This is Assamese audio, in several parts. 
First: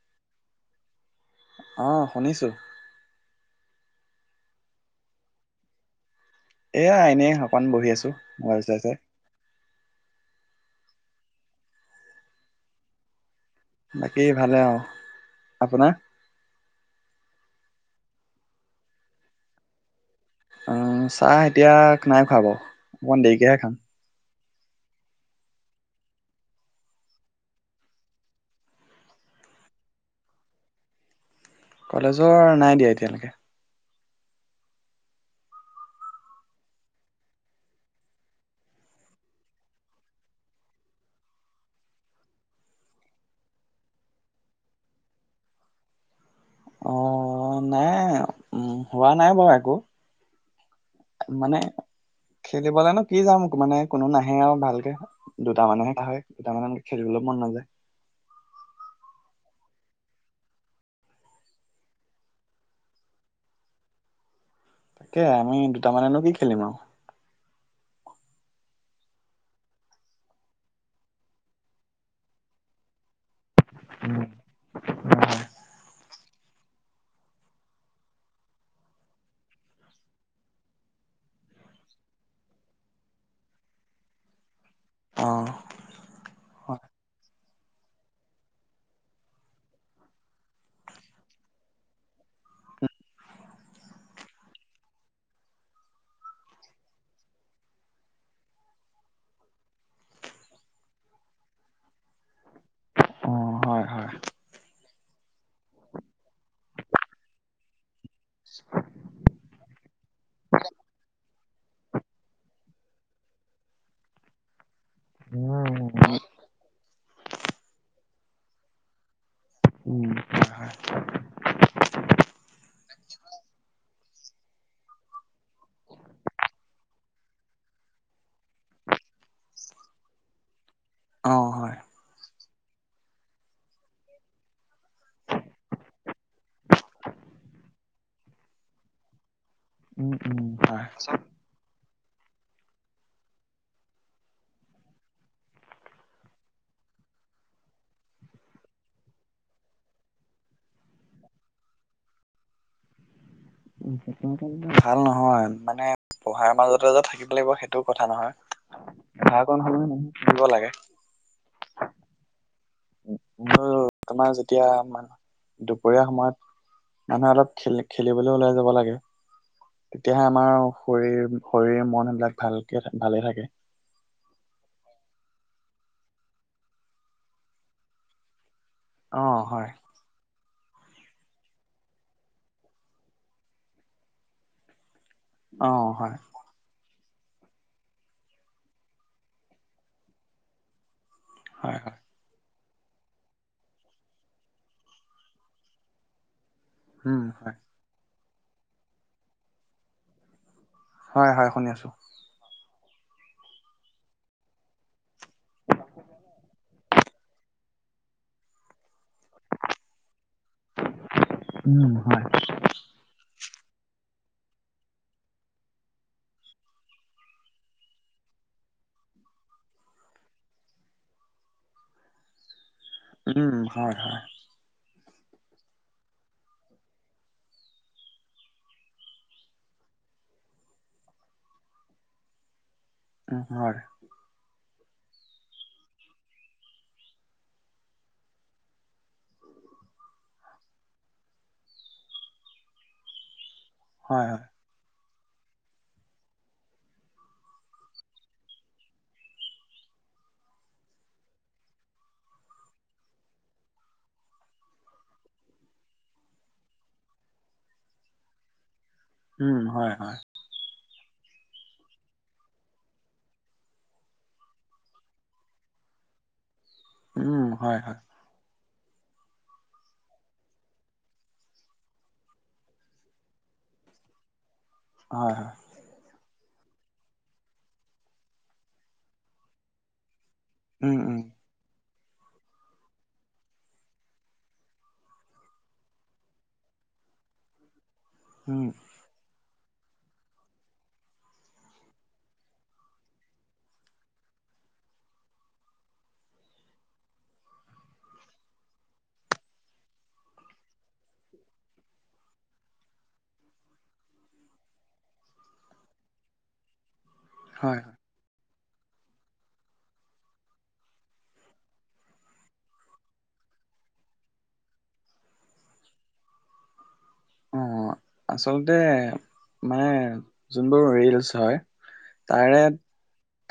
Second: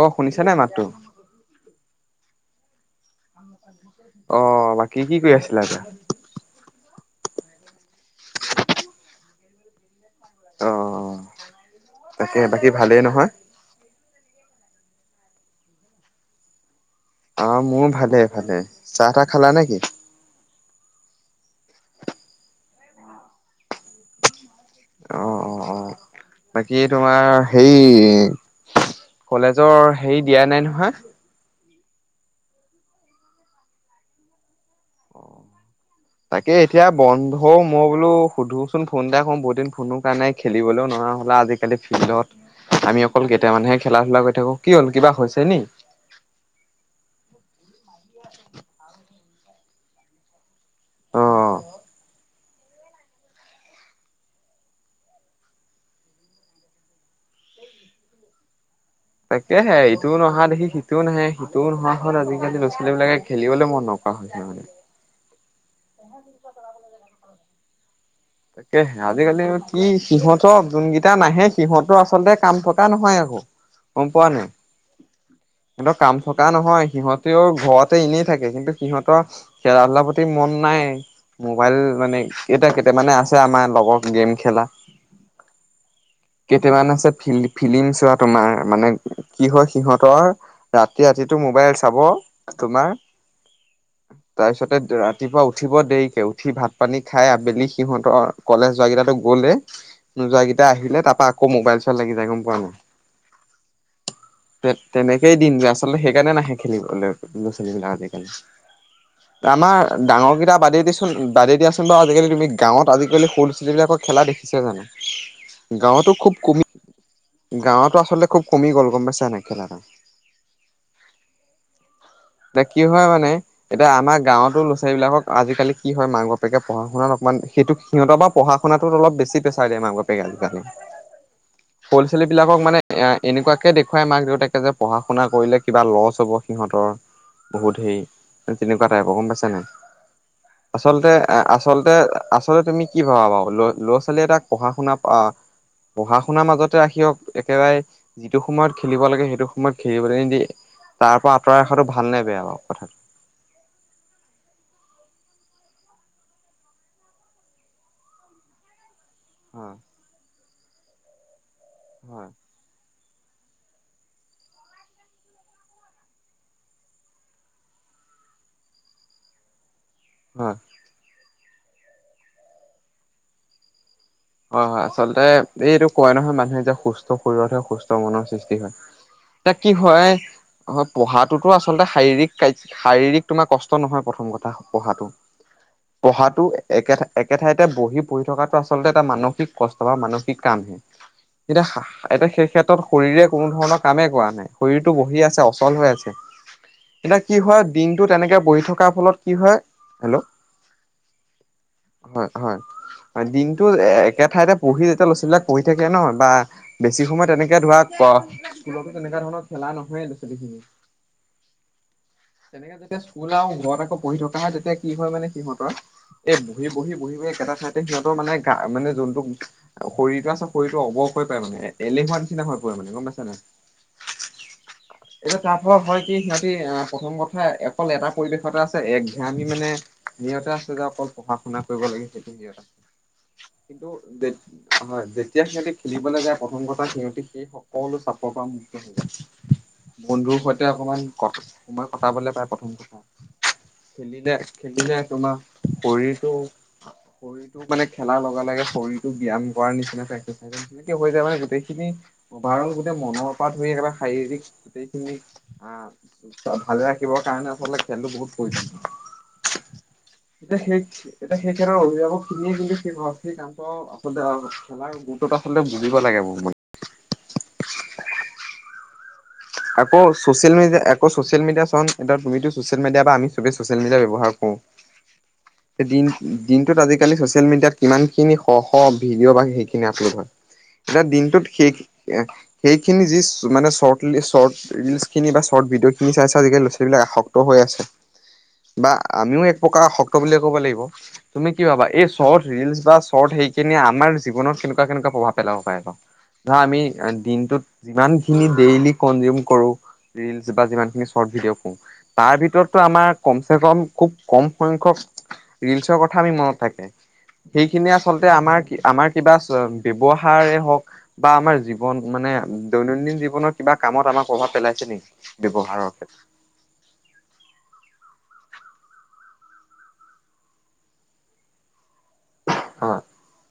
অ', শুনিছ নে মাতটো। অ', শুনিছো। অ বাকী কি কৰি আছিলে আইতা? এয়া এনে অকণ বহি আছো, মবাইল চাই চাই। অ' তাকে বাকী ভালেই নহয়? বাকী ভালে অ', আপোনাৰ? অ' মোৰ ভালে ভালে, চাহ তাহ খালা নেকি? অ' চাহ এতিয়া নাই খুৱা বৰু, অকমান দেৰিকেহে খাম। অ' অ' অ' বাকী তোমাৰ হেই কলেজৰ হেৰি দিয়া নাই নহয়? কলেজৰ নাই দিয়া এতিয়ালৈকে। অ' তাকে এতিয়া বন্ধও, মই বোলো সুধোচোন ফোন এটা কৰো বহুত দিন ফোনো কাৰ নাই খেলিবলৈ না হ'লে আজিকালি ফিল্ডত আমি অকল কেইটা মানহে খেলা ধূলা কৰি থাকো, কি হ'ল কিবা হৈছে নি? অ নাই উ হোৱা নাই বাৰু একো। অ মানে খেলিবলে নো কি যাম, মানে কোনো নাহে আৰু ভালকে দুটা মানুহে হয় দুটা মান খেলিবলৈ মন নাযায় উ [unintelligible] তাকেহে ইটোও নহা দেখি সিটোও নাহে সিটোও নোহা হ'ল, আজিকালি ল'ৰা ছোৱালী বিলাকে খেলিবলৈ মন নক হয় হয় খেলিবলে। তাকে আমি দুটামানেনো কি খেলিম আৰু। তাকে আজিকালি কি সিহঁতৰ যোন কেইটা নাহে সিহঁতো আচলতে কাম থকা নহয় আকৌ। গ'ম পোৱা নাই সিহতঁৰ কাম থকা নহয় সিহঁতেও ঘৰতে এনেই থাকে কিন্তু সিহঁতৰ খেলা ধূলাৰ প্ৰতি মন নাই। মোবাইল মানে এটা কেইটা মানে আছে আমাৰ লগৰ গেম খেলা, অ হয় কেইটামান আছে ফিল্ড ফিলি্ম চোৱা তোমাৰ মানে কি হয় সিহঁতৰ ৰাতি ৰাতিটো মোবাইল চাব তোমাৰ তাৰপিছতে ৰাতিপুৱা উঠিব দেৰিকে, উঠি ভাত পানী খাই আবেলি সিহঁতৰ কলেজ যোৱা কেইটাতো গ'লে নো যোৱ কেইটা আহিলে তাৰপা আকৌ মোবাইল চোৱাত লাগি যায়। গম [unintelligible] অ হয় হয় তেনেকেই দিন যায় আচলতে, সেইকাৰণে নাহে খেলিবলৈ ল'ৰা ছোৱালীবলাক আজিকালি। আমাৰ ডাঙৰ কেইটা বাদে দিচোন বাদে দিয়াচোন বাৰু আজিকালি তুমি গাঁৱত আজিকালি সৰু ছোৱালীবিলাকৰ খেলা দেখিছে জানো, উম গাঁৱতো খুব কমি গাঁৱতো আচলতে খুব কমি গ'ল গম পাইছা নে খেলাটো। উম হয় হয় এতিয়া কি হয় মানে, এতিয়া আমাৰ গাঁওতো ল'ৰা ছোৱালী বিলাকক আজিকালি হয় মাক বাপেকে পঢ়া শুনাত অক মান সেইটো সিহঁত বা পঢ়া শুনাতোত অলপ বেচি প্ৰেছাৰ দিয়ে মাক বাপেক আজিকালি। অ' হয়। বিলাকক মানে এ এনেকুৱাকে দেখুৱাই মাক দেউতাকে যে পঢ়া শুনা কৰিলে কিবা লছ হ'ব সিহঁতৰ। বহুত হেৰি তেনেকুৱা টাইপৰ গম পাইছনে নাই। উম উম হয় আচলতে, আচলতে, আচলতে তুমি কি ভাবা বাৰু ল ল'ৰা ছোৱালী এটাক পঢ়া শুনা পঢ়া শুনাৰ মাজতে ৰাখিব একেবাৰে যিটো সময়ত খেলিব লাগে সেইটো সময়ত খেলিবলৈ নিদিয়ে। তাৰ পৰা আঁতৰাই ৰখাটো ভাল নে বেয়া বাৰু কথাটো। তেন্তে মানে ভাল নহয় মানে। পঢ়াৰ মাজতে যে থাকিব লাগিব সেইটোও কথা নহয়, পঢ়াৰ কন হয় সময দিব লাগে। হয় মোৰ তোমাৰ যেতিয়া মান দুপৰীয়া সময়ত মানুহে অলপ খেল খেলিবলৈ ওলাই যাব লাগে। তেতিয়াহে হয় আমাৰ শৰীৰ শৰীৰ মন এইবিলাক ভালকে ভালে থাকে। হয় হয় আচলতে এই এইটো ক'য় নহয় মানুহে যে সুস্থ শৰীৰতহে সুস্থ মনৰ সৃষ্টি হয়। তিয়া কি হয়। হয় পঢ়াটোতো আচলতে শাৰীৰিক শাৰীৰিক তোমাৰ কষ্ট নহয় প্ৰথম কথা পঢ়াটো। অ' হয় পঢ়াতো একে একে ঠাইতে বহি পঢ়ি থকাতটো আচলতে এটা মানসিক কষ্ট বা মানসিক কামহে হয় এতিয়া হয় এটা শেষ ক্ষেত্ৰত শৰীৰে কোনো ধৰণৰ কামেই কৰা নাই শৰীৰতটো বহি আছে অচল হৈ আছে। এতিয়া কি হয় দিনটো তেনেকে বহি থকাৰ ফলত কি হয় হেল্ল'। হয়, হয় শুনি আছো। আ দিন। টো এ একে ঠাইতে পঢ়ি যেতিয়া ল'ৰা ছোৱালবলাক পঢ়ি থাকে ন বা বেছি সময় তেনেকে ধৰা তেনেুৱা ধৰণৰ খেলা নহয় ল' ছোৱালীখিনি। উম হয় তেনেকে যেতিয়া স্কুল আও ঘৰত আকৌ পঢ়ি থকা হয় তেতিয়া কি হয় মানে সিহতৰ এই বহি, বহি, বহি, বহি একেটা ঠাইতে সিহতৰ মানে মানে যোনতটো শৰীৰটো আছে শৰীৰটো অৱস হৈ পায় মানে এলেহুৱা নিচিনা হয় উম, হয়, হয়। এতিয়া তাৰ পৰা হয় কি সিহঁতি প্ৰথম কথা অকল এটা পৰিৱেশতে আছে একঘামি মানে সহঁতে আছে যে অকল পঢ়া শুনা কৰিব লাগে সেইটো হেৰি উম আছে হয় কিন্তু হয় যেতিয়া সিহঁতি খেলিবলৈ যায় প্ৰথম কথা সিহঁতি সেই সকলো চাপৰ পৰা মুক্ত হৈ যায় বন্ধুৰ সৈতে অকমান ক সময় কটাবলে পায় প্ৰথম কথা। হয় খেলিলে হয় খেলিলে তোমাৰ শৰীৰটো শৰীৰটো মানে খেলাৰ লগে লগে শৰীৰটো ব্যায়াম কৰাৰ নিচিন এক্সাইজ নিচিনাকে হৈ যায় মানে গোটেইখিনিৰ গো মনৰ পৰা ধৰি একেবাৰে শাৰীৰিক গোটেই খিনি ভাল ভালে ৰাখিবৰ কাৰণে আচলতে তেন্ত বহুত প্ৰয়োজন। উম, হয়, হয়। এতিয়া সেই এতিয়া সেইকাৰণে অভিভাৱক খিনিয়ে কিন্তু অতি হছলি কাম কৰাও আচলতে খেলাৰ গুৰুত্বত আচলতে বুজিব লাগে মোৰ মানে। উম, হয় হয়। আকৌ ছচিয়েল মিডিয়া আকৌ ছ'চিয়েল আকৌ ছচিয়েল মিডিয়া চন এতি তুমিতো ছ'চিয়েল মিডিয়া বা আমি চবেই ছ'চিয়েল মিডিয়া ব্যৱহাৰ কৰো। হয় হয় এদিন। দিনটোত আজিকালি চচিয়েল মিডিয়াত কিমান খিনি শ শ ভিডিঅ' বা সেইখিনি আপলোড হয়। উম এতিয়া উম দিনটোত সেই সেইখিনি যি মানে চ চৰ্ট ৰিলচ খিনি বা চৰ্ট ভিডিঅ' খিনি চাই চ আজালি ল'ৰা ছোৱালী বিলাক আসক্ত হৈ আছে। উম বা আমিও এক প্ৰকাৰ আশক্ত বুলিয়ে ক'ব লাগিব তুমি কি ভাবা এই চৰ্ট ৰিলচ বা চৰ্ট সেইখিনি আমাৰ জীৱনত কেনেকুৱা কেনেকুৱা প্ৰভাৱ পেলাব পাৰে বাৰু ধৰা আমি দিনটোত যিমান খিনি ডেইলি কঞ্জিউম কৰোঁ, ৰিলছ বা যিমান খিনি চৰ্ত ভিডিঅ কৰো তাৰ ভিতৰত টো আমৰ কম সে কম খুব কম সংখ্যক ৰিলচৰ কথা আমি মনত থাকে হয় সেইখিনিয়ি আচলতে আমাৰ আমাৰ কিবা ব্যৱহাৰে হওক বা আমাৰ জীৱন মানে দৈনন্দিন জীৱনত কিবা কামত আমাক প্ৰভাৱ পেলাইছে নেকি? ব্যৱহাৰৰ ক্ষেত্ৰত। অঁ আচলতে মানে যোনবোৰ ৰিলচ হয়- তাৰে হয়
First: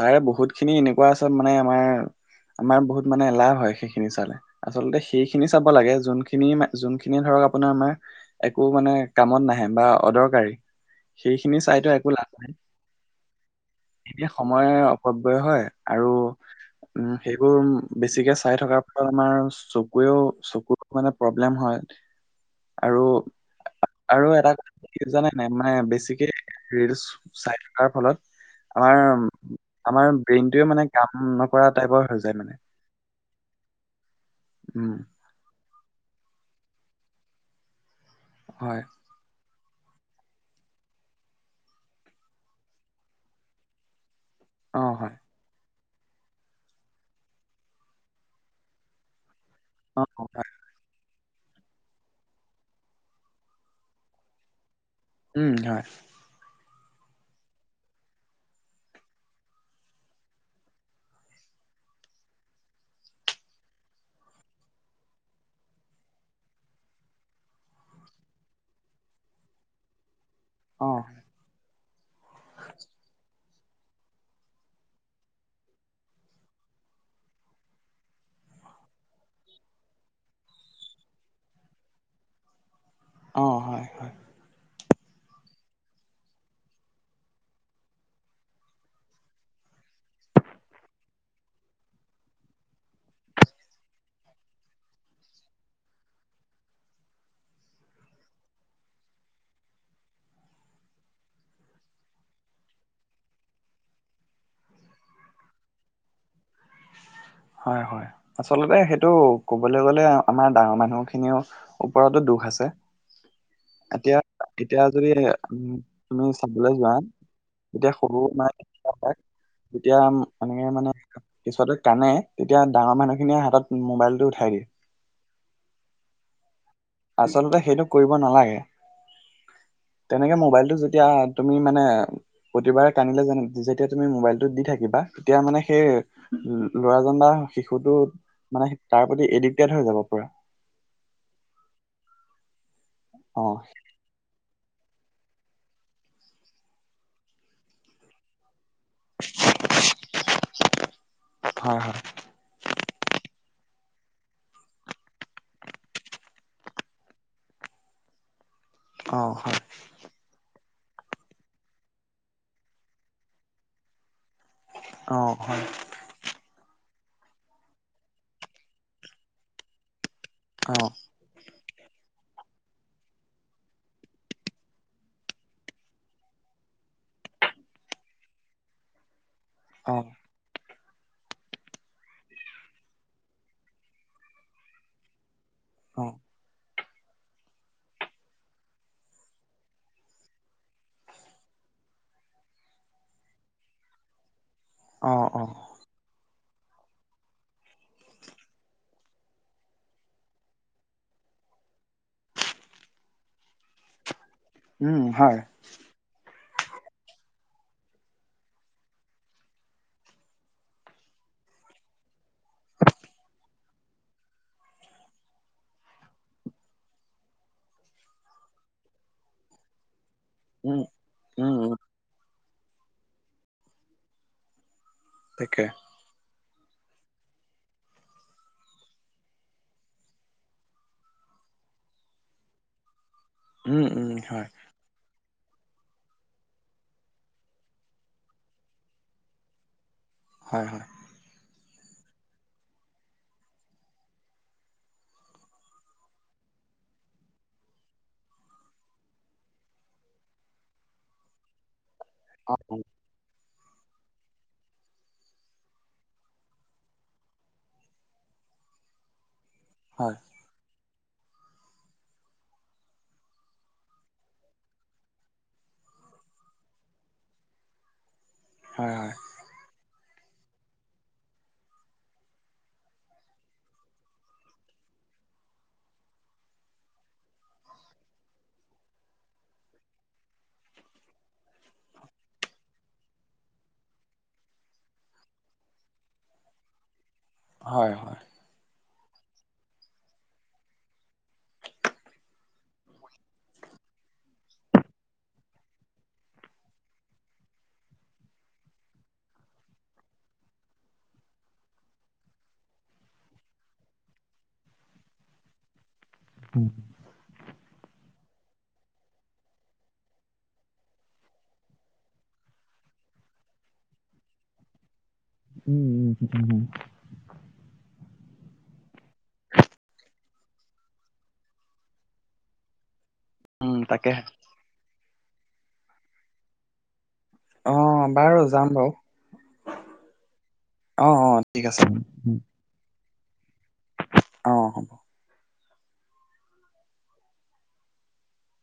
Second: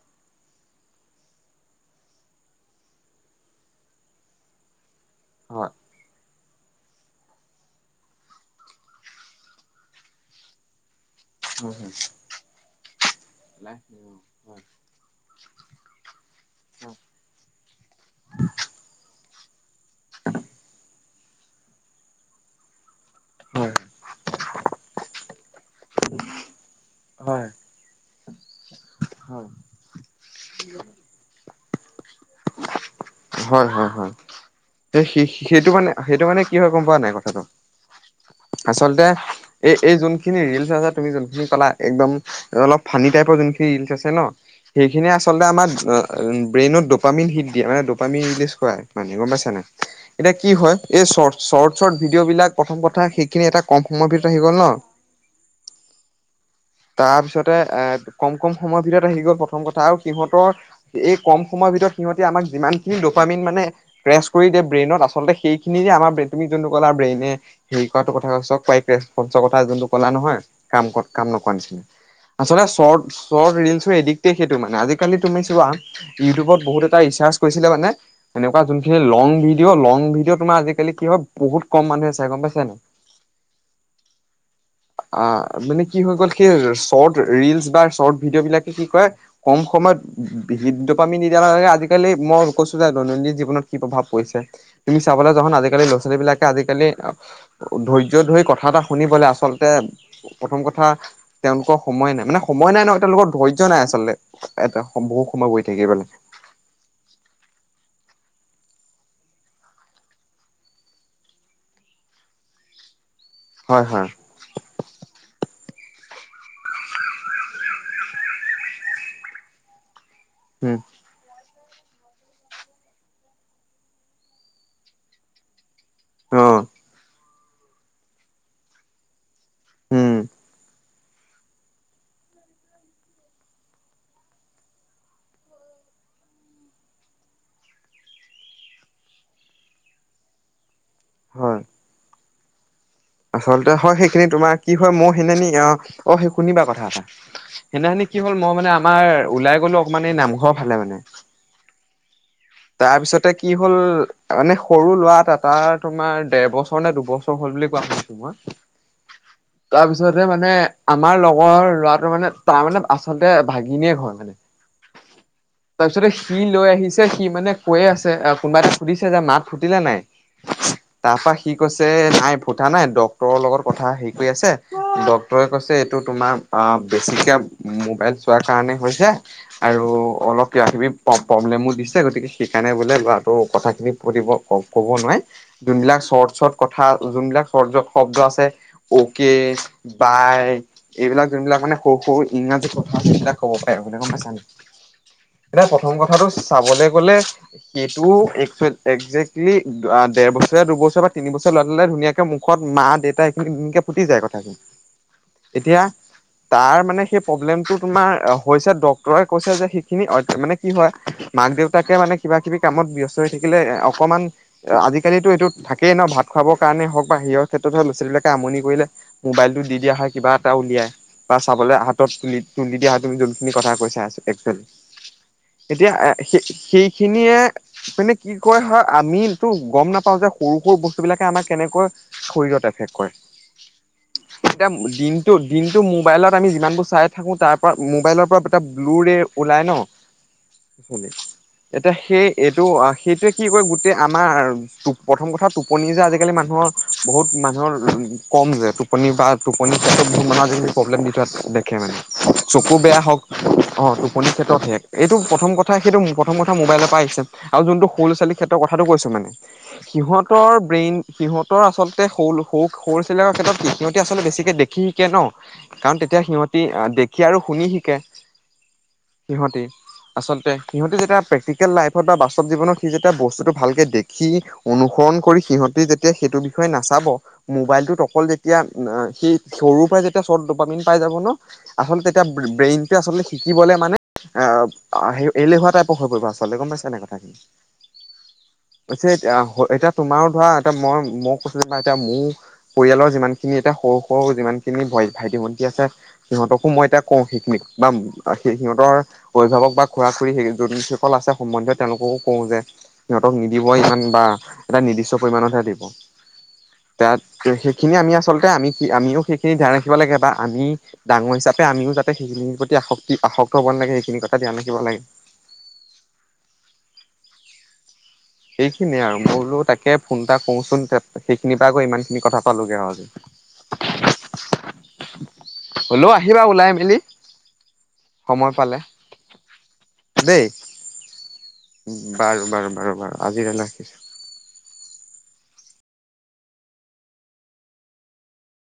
তাৰে বহুত বহুত খিনি এনেকুৱা আত মানে আমাৰ আমাৰ বহুত মানে লাভ হয় সেইখিনি চালে আচলতে- সেইখিনি চাব হয় হয় লাগে যোনখিনি যোনখিনি ধৰক আপোনাৰ আমাৰ একো মানে কামত নাহে বা অদৰকাৰী সেইখিনি চাইতো একো লাভ নাই। এতিয়া সময়ৰ অপব্যয় হয় আৰু উম, সেইবোৰ বেছিকে চাই থকাৰ ফল আমাৰ চকুৰেও চকুৰ মানে প্ৰব্লেম হয় আৰু আৰু এটা কথা কি জানেনে নাই মানে বেছিকে ৰিলচ হয় চাই থকাৰ ফলত আমাৰ আমাৰ ব্ৰেইনটোয়ে মানে কাম নকৰা টাইপৰ হৈ যায় মানে। হয়, হয়, হয়, উম সেইটো মানে সেইটো মানে কি হয় গম পোৱা নাই কথাটো হয় আচলতে এই এই যোনখিনি ৰিলচ আছে তুমি যোনখিনি পালা একদম অলপ ফানী টাইপৰ যোনখিনি ৰিলচ আছে ন অ হয় সেইখিনিয়ে আচলতে আমাৰ ব্ৰেইনত ডপামিন হিট দিয়ে মানে ৰি মানে গম পাইছা নাই এতিয়া কি হয় এই চ চৰ্ট চৰ্ট ভিডিঅ' বিলাক প্ৰথম কথা সেইখিনি এটা কম সময়ৰ ভিতৰত আহি গ'ল ন উম হয়। তাৰপিছতে এ কম কম সময়ৰ ভিতৰত আহি গ'ল প্ৰথম কথা আৰু সিহঁতৰ এই কম সময়ত- ভিতৰত সিহঁতি আমাক যিমানখিনি দপা মিন মানে প্ৰেছ কৰি দিয়ে ব্ৰেইনত আচলতে সেইখিন যে আমাৰ কলা ব্ৰেইনে হেৰি কৰাটো কথা চব পাইৰেৰ কথা যোনটো কলা নহয় কাম অ কৰ কাম নকৰা নিচিনা আচলতে চৰ্ট চৰ্ট ৰিলচো এডিক্টেই সেইটো মানে, আজিকালি তুমি চোৱা ইউটিউবত বহুত এটা ৰিচাৰ্চ কৰিছিলে মানে এনেকুৱা যোনখিনি লং ভিডিঅ', লং ভিডিঅ' তোমাৰ আজিকালি কি হয় বহুত ক'ম মানুহ আছে গ'ম পাইছা নে নাই? অ হয় হয় অ', মানে কি হৈ গ'ল সেই চৰ্ট ৰিলচ বা চৰ্ট ভিডিঅ' বিলাকে কি কৰে ক'ম সময়ত হৃদপামি নিদিয়া আজিকালি মই কৈছো যে দৈনন্দিন জীৱনত কি প্ৰভাৱ পৰিছে, তুমি চাবলৈ যোৱা আজিকালি ল'ৰা ছোৱালী বিলাক আজিকালি ধৈৰ্য্য ধৰি কথা এটা শুনিবলে আচলতে প্ৰথম কথা তেওঁলোকৰ সময় নাই মানে সময় নাই নহ তেওঁলোকৰ ধৈৰ্য্য নাই আচলতে এটা বহু সময় বহি থাকিবলে। [inaudible] হয়ঁ হয়ঁ আচলতে সেইটো ক'বলৈ গ'লে আমাৰ ডাঙৰ মানুহ খিনিৰও ওপৰতো দুখ আছে। হয় হয় এতিয়া এতিয়া যদি উম তুমি চাবলৈ যোৱা এতিয়া সৰু [unintelligible] তেতিয়া এনেকে উম মানে কেঁচুৱাতে কানে। তেতিয়া ডাঙৰ মানুহখিনিয়ে হাতত মোবাইলটো উঠাই দিয়ে। অ আচলতে সেইটো কৰিব নালাগে উম তেনেকে মোবাইলটো তেতিয়া তুমি মানে প্ৰতিবাৰে কান্দিলে যে যেতিয়া তুমি মোবাইলটো দি থাকিবা তেতিয়া মানে সেই উ ল'ৰা বা শিশুটো মানে তাৰ প্ৰতি এদিক্টেদ হৈ যাব পোৰা। হয় অ আচলতে হয়ঁ সেইখিনি তোমাৰ- কি হয় মই সেইদিনা অ অ সেই শুনিবা কথা এটা সেইনাখিনি কি হ'ল মই মানে আমাৰ ওলাই গলো অকমান এই নামঘৰ ফালে মানে হয় হয় তাৰ পিছতে কি হ'ল মানে সৰু ল'ৰা এটা তাৰ তোমাৰ দেৰ বছৰ নে দুবছৰ হ'ল বুলি কোৱা অ হয় তাৰপিছতে মানে আমাৰ লগৰ ল'ৰাটোৰ মানে, তাৰ মানে আচলতে ভাগিনীয়েক হয় মানে। অ হয় তাৰপিছতে সি লৈ আহিছ সি মানে কৈয়ে আছে কোনোবাটো সুধিছে যে মাত ফুটিলে নাই? অ'। কি কৈছে নাই ফুঠা নাই। ডক্টৰৰ লগত কথা হেৰি কৰি আছে ডক্টৰে কৈছে এইটো তোমাৰ বেছিকৈ মোবাইল চোৱাৰ কাৰণে হৈছে আৰু অ অলপ কিবা কিবি প্ৰব্লেমো দিছে গতিকে সেইকাৰণে বোলে ল'ৰাটো কথাখিনি প ক'ব নোৱাৰি যোনবিলাক চৰ্ট চৰ্ট কথা যোনবিলাক শব্দ আছে অক বাই এইবিলাক যোনবিলাক মানে সৰু সৰু ইংৰা ক আছে সেইবিলাক কব পাৰে গম পাইছা নেকি অ অ অ এতিয়া প্ৰথম কথাটো চাব গলে সেইটোৱে একজেকটলি দেৰ বছৰ দুবছৰ বা তিন বছৰে লৰাটোলে ধুনীয়াকে মুখত মা দেউতাখিন ধুনীয়াকে ফুটি যায় কথা। উম হয় তাৰ মানে সেই প্ৰ'ব্লেমটো তোমাৰ হৈছে ডক্তৰে কৈছে যে সেইখিনি মানে কি হয় মাক দেউতাকে মানে কিবা কিবি কামত ব্যস্ত হৈ থাকিলে অকণমান, আজিকালিতো এইটো থাকেই ন, ভাত খুৱাব কাৰণে হওক বা হিৰৰ ক্ষেত্ৰত হও ল'ৰাোৱালীবিলাকে আমনি কৰিলে মোবাইলটো দি দিয়া হয় কিবা এটা উম উলিয়াই বা উম উম চাবলৈ হাতত তুলি, তুলি দিয়া হাত যোনখিনি কথা কৈছা একচুৱেলী তাকে এতিয়া সেই সেইখিনিয়ে মাননে কি কয় হয় আমো গম নাপাওঁ যে সৰু সৰু বস্তু বিলাকে আমাক কেনেকৈ খুৰিও তাকে কয়। উম, উম হয়। দিনতটো মোবাইলত আমি যিমানবোৰ চাই থাকো তাৰ পৰা মোবাইলৰ পৰা দুটা ব্লু ৰে ওলাই ন হয় হয় শনে [unintelligible] এতিয়া সেই এইটো সেইটোৱে কি কয় গোটেই আমাৰ প্ৰথম কথা টোপনি যে আজিকালি মানুহৰ বহুত মানুহ উ কম যে টোপনি বা টোপনি ক্ষেত্ৰত বহুত মানহ প্ৰব্লেম দি থোৱা দেখে মানে অ চকু বেয়া হওক অ', টোপনিৰ ক্ষেত্ৰত হে এইটো প্ৰথম কথা সেইটো প্ৰথম কথা মোবাইলৰ পৰা আহিছে আৰু যোনটো সৰু ছোৱালী ক্ষেত্ৰৰ কথা ক কৈছো মানে হয় সিহঁতৰ ব্ৰেইন সিহত আচলতে স সৰু সৰু চেৰ ক্ষেত্ৰত সিহতি আচলতে বেছিকে দেখি শিকে ন কাৰণ তেতিয়া সিহঁতে দেখি আৰু শুনি শিকে হয় হয় সিহঁতি আচলতে সিহঁতে যেতিয়া প্ৰেক্টিকেল লাইফত বা বাস্তৱ জীৱনত সি যেতিয়া বস্তুটো ভালকে দেখি অনুসৰণ কৰি সিহঁতে যেতিয়া সেইটো বিষয়ে নাচাব মোবাইলটোত অকল যেতিয়া সেই সৰুৰ পৰাই যেতিয়া ৰ্চট ডপিন পাই যাব। আচলতে তেতিয়া ব্ৰেইনটো আচলতে শিকিবলে মানে অ', হেৰি এলেহুৱা টাইপৰ হৈ পৰিব আচলতে গম পাইছে নাই। হয়, হয়। ছে এতিয়া এতিয়া তোমাৰো ধৰা এতিয়া মই মই কৈছো ত এতিয়া মোৰ পৰিয়ালৰ যিমান খিনি এতিয়া সৰু সৰু যিমান খিনি ভাইটি ভণ্টি আছে সিহঁতকো মই এতিয়া কওঁ সেইখিনিক বা সেই সিহঁতৰ অভিভাৱক বা খুৰা খুৰী যোনসকল আছে সম্বন্ধ তেওঁলোককো কওঁ যে সিহঁতক নিদিব ইমান বা এটা নিৰ্দিষ্ট পৰিমমানতহে দিব। উম তাত সেইখিনি আমি আছো। আচলতে আমি কি আমিও সেইখিনি জানি থব লাগে বা আমি ডাঙৰ হিচাবে আমিও ধন-সম্পত্তি প্ৰতি আসক্তি [unintelligible] হ'ব নালাগে সেইখিনি কথা ধ্যান ৰাখিব লাগে। উম, উম। সেইখিনিয়ে আৰু মই ক'লো তাকে ফোন এটা কৰোচোন সেইখিনিৰ পৰা গৈ ইমান খিনি কথা পালোগৈ আৰু উম তাকে। হ'লও আহিবা ওলাই মেলি অ', বাৰু সময় যাম পালে বাৰু দেই অ অ ঠিক আছে উম বাৰু, বাৰু, বাৰু, বাৰু আজিৰ ন অ', হ'ব।